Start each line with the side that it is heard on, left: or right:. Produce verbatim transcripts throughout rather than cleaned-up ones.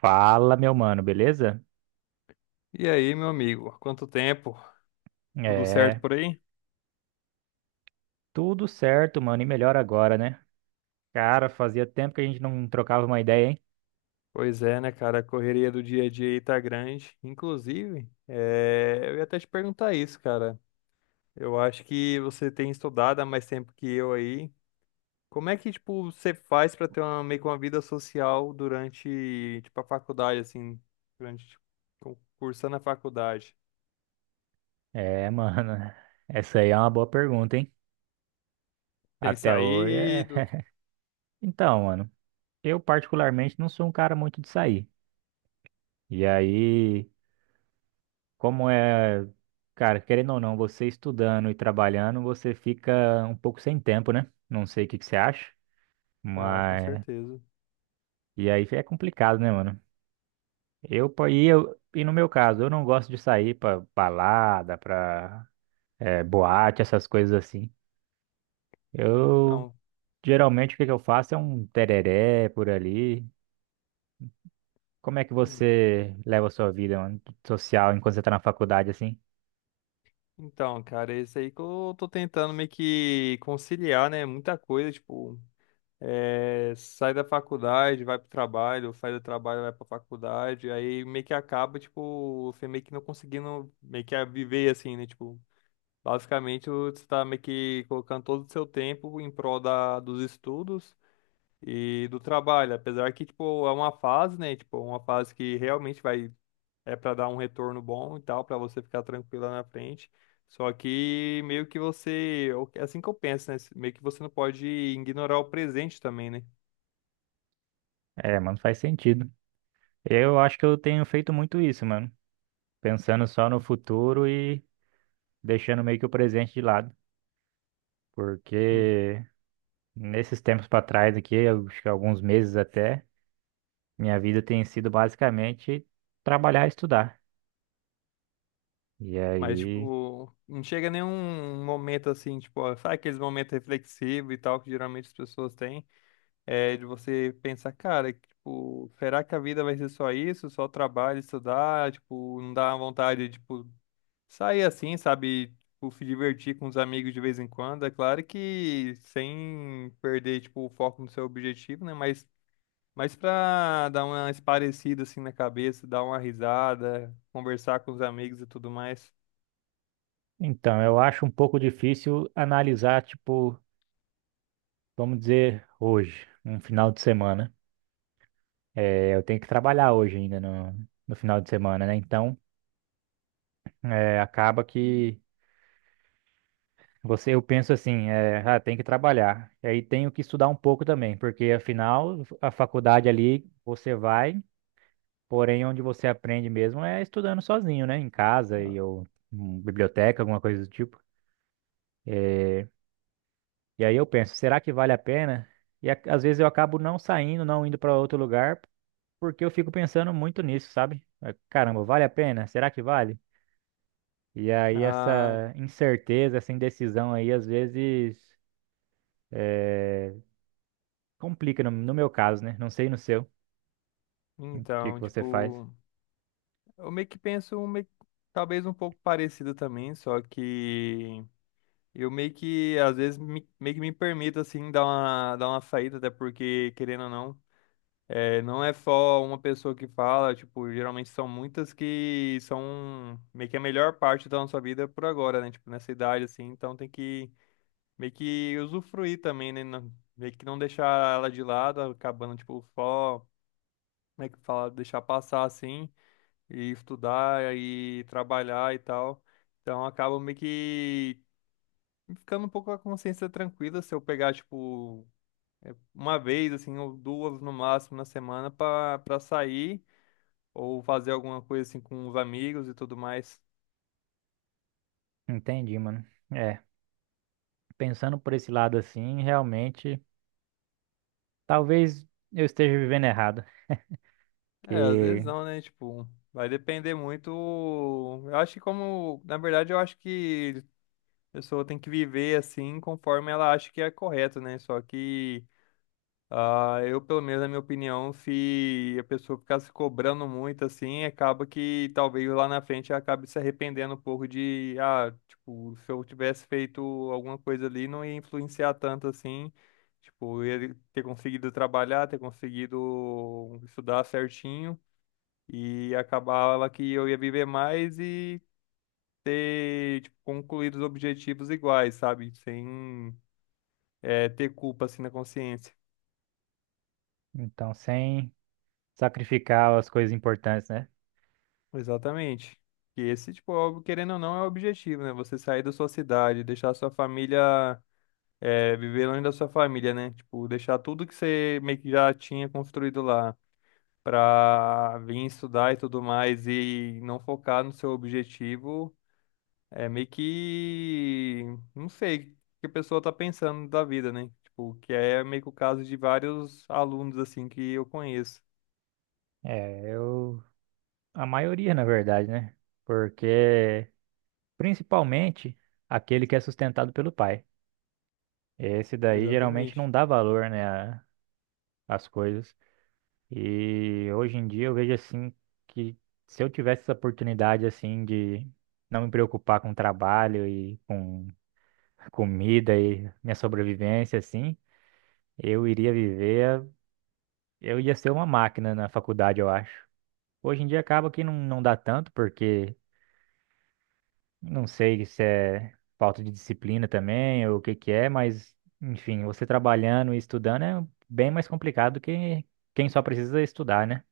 right: Fala, meu mano, beleza?
left: E aí, meu amigo, há quanto tempo? Tudo certo
right: É,
left: por aí?
right: tudo certo, mano, e melhor agora, né? Cara, fazia tempo que a gente não trocava uma ideia, hein?
left: Pois é, né, cara? A correria do dia a dia aí tá grande. Inclusive, eh, eu ia até te perguntar isso, cara. Eu acho que você tem estudado há mais tempo que eu aí. Como é que, tipo, você faz pra ter uma, meio que uma vida social durante, tipo, a faculdade, assim, durante, tipo, cu- cursando a faculdade?
right: É, mano, essa aí é uma boa pergunta, hein?
left: Tem
right: Até hoje é.
left: saído?
right: Então, mano, eu particularmente não sou um cara muito de sair. E aí, como é. Cara, querendo ou não, você estudando e trabalhando, você fica um pouco sem tempo, né? Não sei o que que você acha,
left: Ah, com
right: mas.
left: certeza.
right: E aí é complicado, né, mano? Eu, po- e, eu, e no meu caso, eu não gosto de sair pra balada, pra eh, boate, essas coisas assim. Eu,
left: Então.
right: Geralmente, o que que eu faço é um tereré por ali. Como é que você leva a sua vida, mano, social enquanto você tá na faculdade, assim?
left: Então, cara, é isso aí que eu tô tentando meio que conciliar, né? Muita coisa, tipo, é, sai da faculdade, vai pro trabalho, sai do trabalho, vai pra faculdade, aí meio que acaba, tipo, você meio que não conseguindo meio que viver assim, né? Tipo, basicamente você tá meio que colocando todo o seu tempo em prol da, dos estudos e do trabalho, apesar que, tipo, é uma fase, né? Tipo, é uma fase que realmente vai é para dar um retorno bom e tal, para você ficar tranquila na frente. Só que meio que você, é assim que eu penso, né? Meio que você não pode ignorar o presente também, né?
right: É, mano, faz sentido. Eu acho que eu tenho feito muito isso, mano. Pensando só no futuro e deixando meio que o presente de lado.
left: Hum.
right: Porque nesses tempos pra trás aqui, eu acho que alguns meses até. Minha vida tem sido basicamente trabalhar e estudar. E
left: Mas,
right: aí,
left: tipo, não chega nenhum momento assim, tipo, ó, sabe aqueles momentos reflexivos e tal que geralmente as pessoas têm, é de você pensar, cara, que, tipo, será que a vida vai ser só isso? Só trabalho, estudar, tipo, não dá vontade, tipo, sair assim, sabe? Tipo, se divertir com os amigos de vez em quando. É claro que sem perder, tipo, o foco no seu objetivo, né? Mas, mas pra dar uma esparecida assim na cabeça, dar uma risada, conversar com os amigos e tudo mais.
right: então, eu acho um pouco difícil analisar, tipo, vamos dizer, hoje, um final de semana. É, eu tenho que trabalhar hoje ainda no, no final de semana, né? Então, é, acaba que você, eu penso assim, é, ah, tem que trabalhar. E aí tenho que estudar um pouco também, porque afinal, a faculdade ali você vai, porém onde você aprende mesmo é estudando sozinho, né? Em casa e ou em biblioteca, alguma coisa do tipo. É, e aí eu penso: será que vale a pena? E a- às vezes eu acabo não saindo, não indo para outro lugar, porque eu fico pensando muito nisso, sabe? Eh, Caramba, vale a pena? Será que vale? E aí
left: Ah,
right: essa incerteza, essa indecisão aí, às vezes eh, complica no, no meu caso, né? Não sei no seu, o que que
left: então,
right: você faz.
left: tipo, eu meio que penso um meio- talvez um pouco parecido também, só que eu meio que às vezes me- meio que me permito assim dar uma dar uma saída, até porque querendo ou não. É, não é só uma pessoa que fala, tipo, geralmente são muitas que são meio que a melhor parte da nossa vida por agora, né? Tipo, nessa idade, assim, então tem que meio que usufruir também, né? Não, meio que não deixar ela de lado, acabando, tipo, só, como é que fala, deixar passar, assim, e estudar, e trabalhar e tal. Então acaba meio que ficando um pouco com a consciência tranquila se eu pegar, tipo, uma vez, assim, ou duas no máximo na semana pra, pra sair. Ou fazer alguma coisa assim com os amigos e tudo mais.
right: Entendi, mano. É, pensando por esse lado assim, realmente, talvez eu esteja vivendo errado.
left: É, às vezes
right: Que
left: não, né? Tipo, vai depender muito. Eu acho que como, na verdade, eu acho que a pessoa tem que viver assim conforme ela acha que é correto, né? Só que ah, eu, pelo menos, na minha opinião, se a pessoa ficar se cobrando muito assim, acaba que talvez lá na frente ela acabe se arrependendo um pouco de, ah, tipo, se eu tivesse feito alguma coisa ali, não ia influenciar tanto assim. Tipo, eu ia ter conseguido trabalhar, ter conseguido estudar certinho e acabava que eu ia viver mais e ter, tipo, concluído os objetivos iguais, sabe? Sem, eh, ter culpa assim na consciência.
right: então, sem sacrificar as coisas importantes, né?
left: Exatamente. E esse, tipo, óbvio, querendo ou não, é o objetivo, né? Você sair da sua cidade, deixar a sua família, é, viver longe da sua família, né? Tipo, deixar tudo que você meio que já tinha construído lá pra vir estudar e tudo mais e não focar no seu objetivo, é meio que, não sei, o que a pessoa tá pensando da vida, né? Tipo, que é meio que o caso de vários alunos, assim, que eu conheço.
right: É, eu. A maioria, na verdade, né? Porque, principalmente, aquele que é sustentado pelo pai. Esse daí geralmente
left: Exatamente.
right: não dá valor, né, a- às coisas. E hoje em dia eu vejo assim que se eu tivesse essa oportunidade assim de não me preocupar com trabalho e com comida e minha sobrevivência assim, eu iria viver, eu ia ser uma máquina na faculdade, eu acho. Hoje em dia acaba que não, não dá tanto, porque não sei se é falta de disciplina também ou o que que é, mas enfim, você trabalhando e estudando é bem mais complicado do que quem só precisa estudar, né?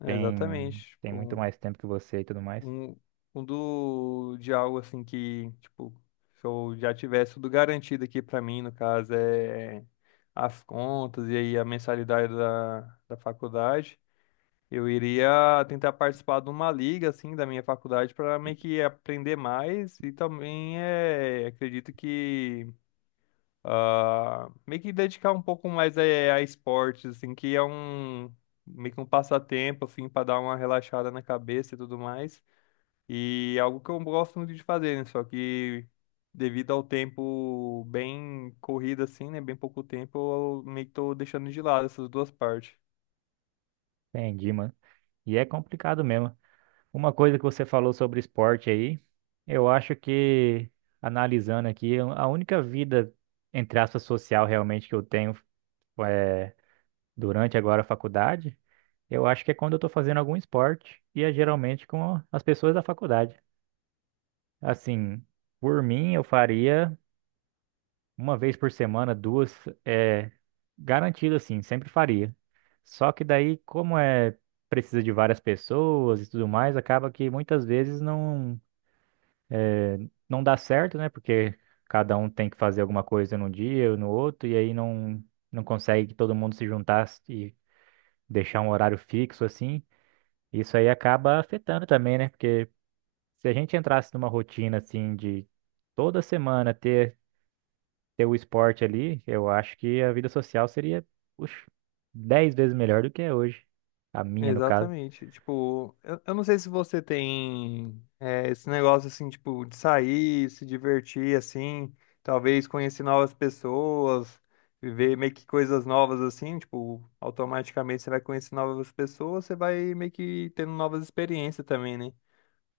left: É, exatamente.
right: Tem tem muito
left: Tipo,
right: mais tempo que você e tudo mais.
left: Um, um do de algo assim que, tipo, se eu já tivesse tudo garantido aqui pra mim, no caso, é as contas e aí a mensalidade da, da faculdade, eu iria tentar participar de uma liga, assim, da minha faculdade para meio que aprender mais e também é, acredito que ah, meio que dedicar um pouco mais é, a esportes, assim, que é um meio que um passatempo, assim, para dar uma relaxada na cabeça e tudo mais. E é algo que eu gosto muito de fazer, né? Só que devido ao tempo bem corrido assim, né? Bem pouco tempo, eu meio que tô deixando de lado essas duas partes.
right: Entendi, mano. E é complicado mesmo. Uma coisa que você falou sobre esporte aí, eu acho que analisando aqui, a única vida entre aspas social realmente que eu tenho é durante agora a faculdade. Eu acho que é quando eu tô fazendo algum esporte e é geralmente com as pessoas da faculdade. Assim, por mim, eu faria uma vez por semana, duas, é garantido assim, sempre faria. Só que daí, como é, precisa de várias pessoas e tudo mais, acaba que muitas vezes não é, não dá certo, né? Porque cada um tem que fazer alguma coisa num dia ou no outro e aí não, não consegue que todo mundo se juntasse e deixar um horário fixo assim. Isso aí acaba afetando também, né? Porque se a gente entrasse numa rotina assim de toda semana ter, ter, o esporte ali, eu acho que a vida social seria, puxa, dez vezes melhor do que é hoje. A minha, no caso.
left: Exatamente. Tipo, eu, eu não sei se você tem é, esse negócio assim, tipo, de sair, se divertir assim, talvez conhecer novas pessoas, viver meio que coisas novas assim, tipo, automaticamente você vai conhecer novas pessoas, você vai meio que tendo novas experiências também, né?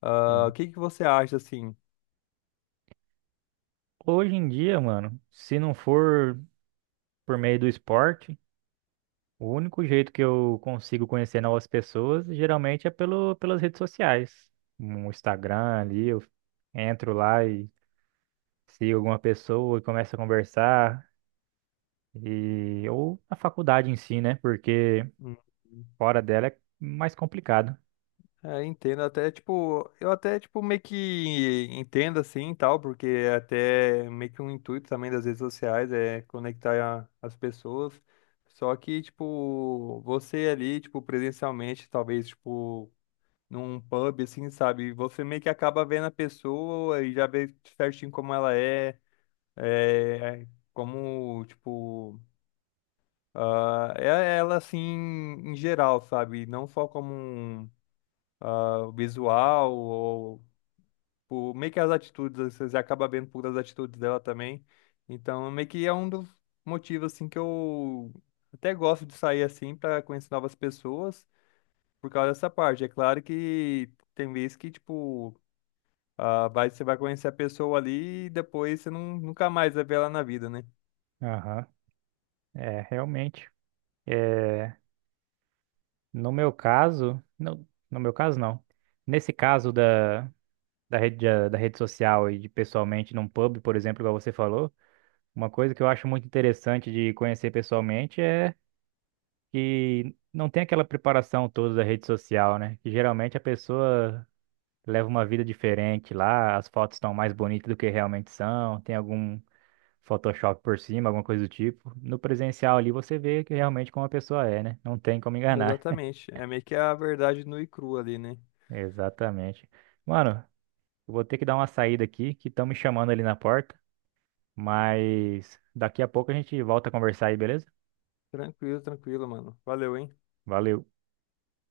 left: Ah, o
right: Sim.
left: que que você acha assim?
right: Hoje em dia, mano, se não for por meio do esporte, o único jeito que eu consigo conhecer novas pessoas geralmente é pelo, pelas redes sociais. No Instagram ali, eu entro lá e sigo alguma pessoa e começo a conversar. E, ou a faculdade em si, né? Porque
left: Hum.
right: fora dela é mais complicado.
left: É, entendo até, tipo, eu até, tipo, meio que entendo assim e tal, porque é até meio que um intuito também das redes sociais é conectar a- as pessoas. Só que, tipo, você ali, tipo, presencialmente, talvez, tipo, num pub, assim, sabe? Você meio que acaba vendo a pessoa e já vê certinho como ela é, é, como, tipo, ah, é ela assim em geral, sabe? Não só como um, ah, o visual, ou por, meio que as atitudes, você acaba vendo por das atitudes dela também. Então, meio que é um dos motivos, assim, que eu até gosto de sair, assim, para conhecer novas pessoas, por causa dessa parte. É claro que tem vezes que, tipo, ah, vai, você vai conhecer a pessoa ali e depois você não, nunca mais vai ver ela na vida, né?
right: Aham. É, realmente. É, no meu caso, não, no meu caso não. Nesse caso da, da rede, da, da rede social e de pessoalmente num pub, por exemplo, igual você falou, uma coisa que eu acho muito interessante de conhecer pessoalmente é que não tem aquela preparação toda da rede social, né? Que geralmente a pessoa leva uma vida diferente lá, as fotos estão mais bonitas do que realmente são, tem algum Photoshop por cima, alguma coisa do tipo. No presencial ali você vê que realmente como a pessoa é, né? Não tem como enganar.
left: Exatamente. É meio que a verdade nua e crua ali, né?
right: Exatamente. Mano, eu vou ter que dar uma saída aqui, que estão me chamando ali na porta, mas daqui a pouco a gente volta a conversar aí, beleza?
left: Tranquilo, tranquilo, mano. Valeu, hein?
right: Valeu.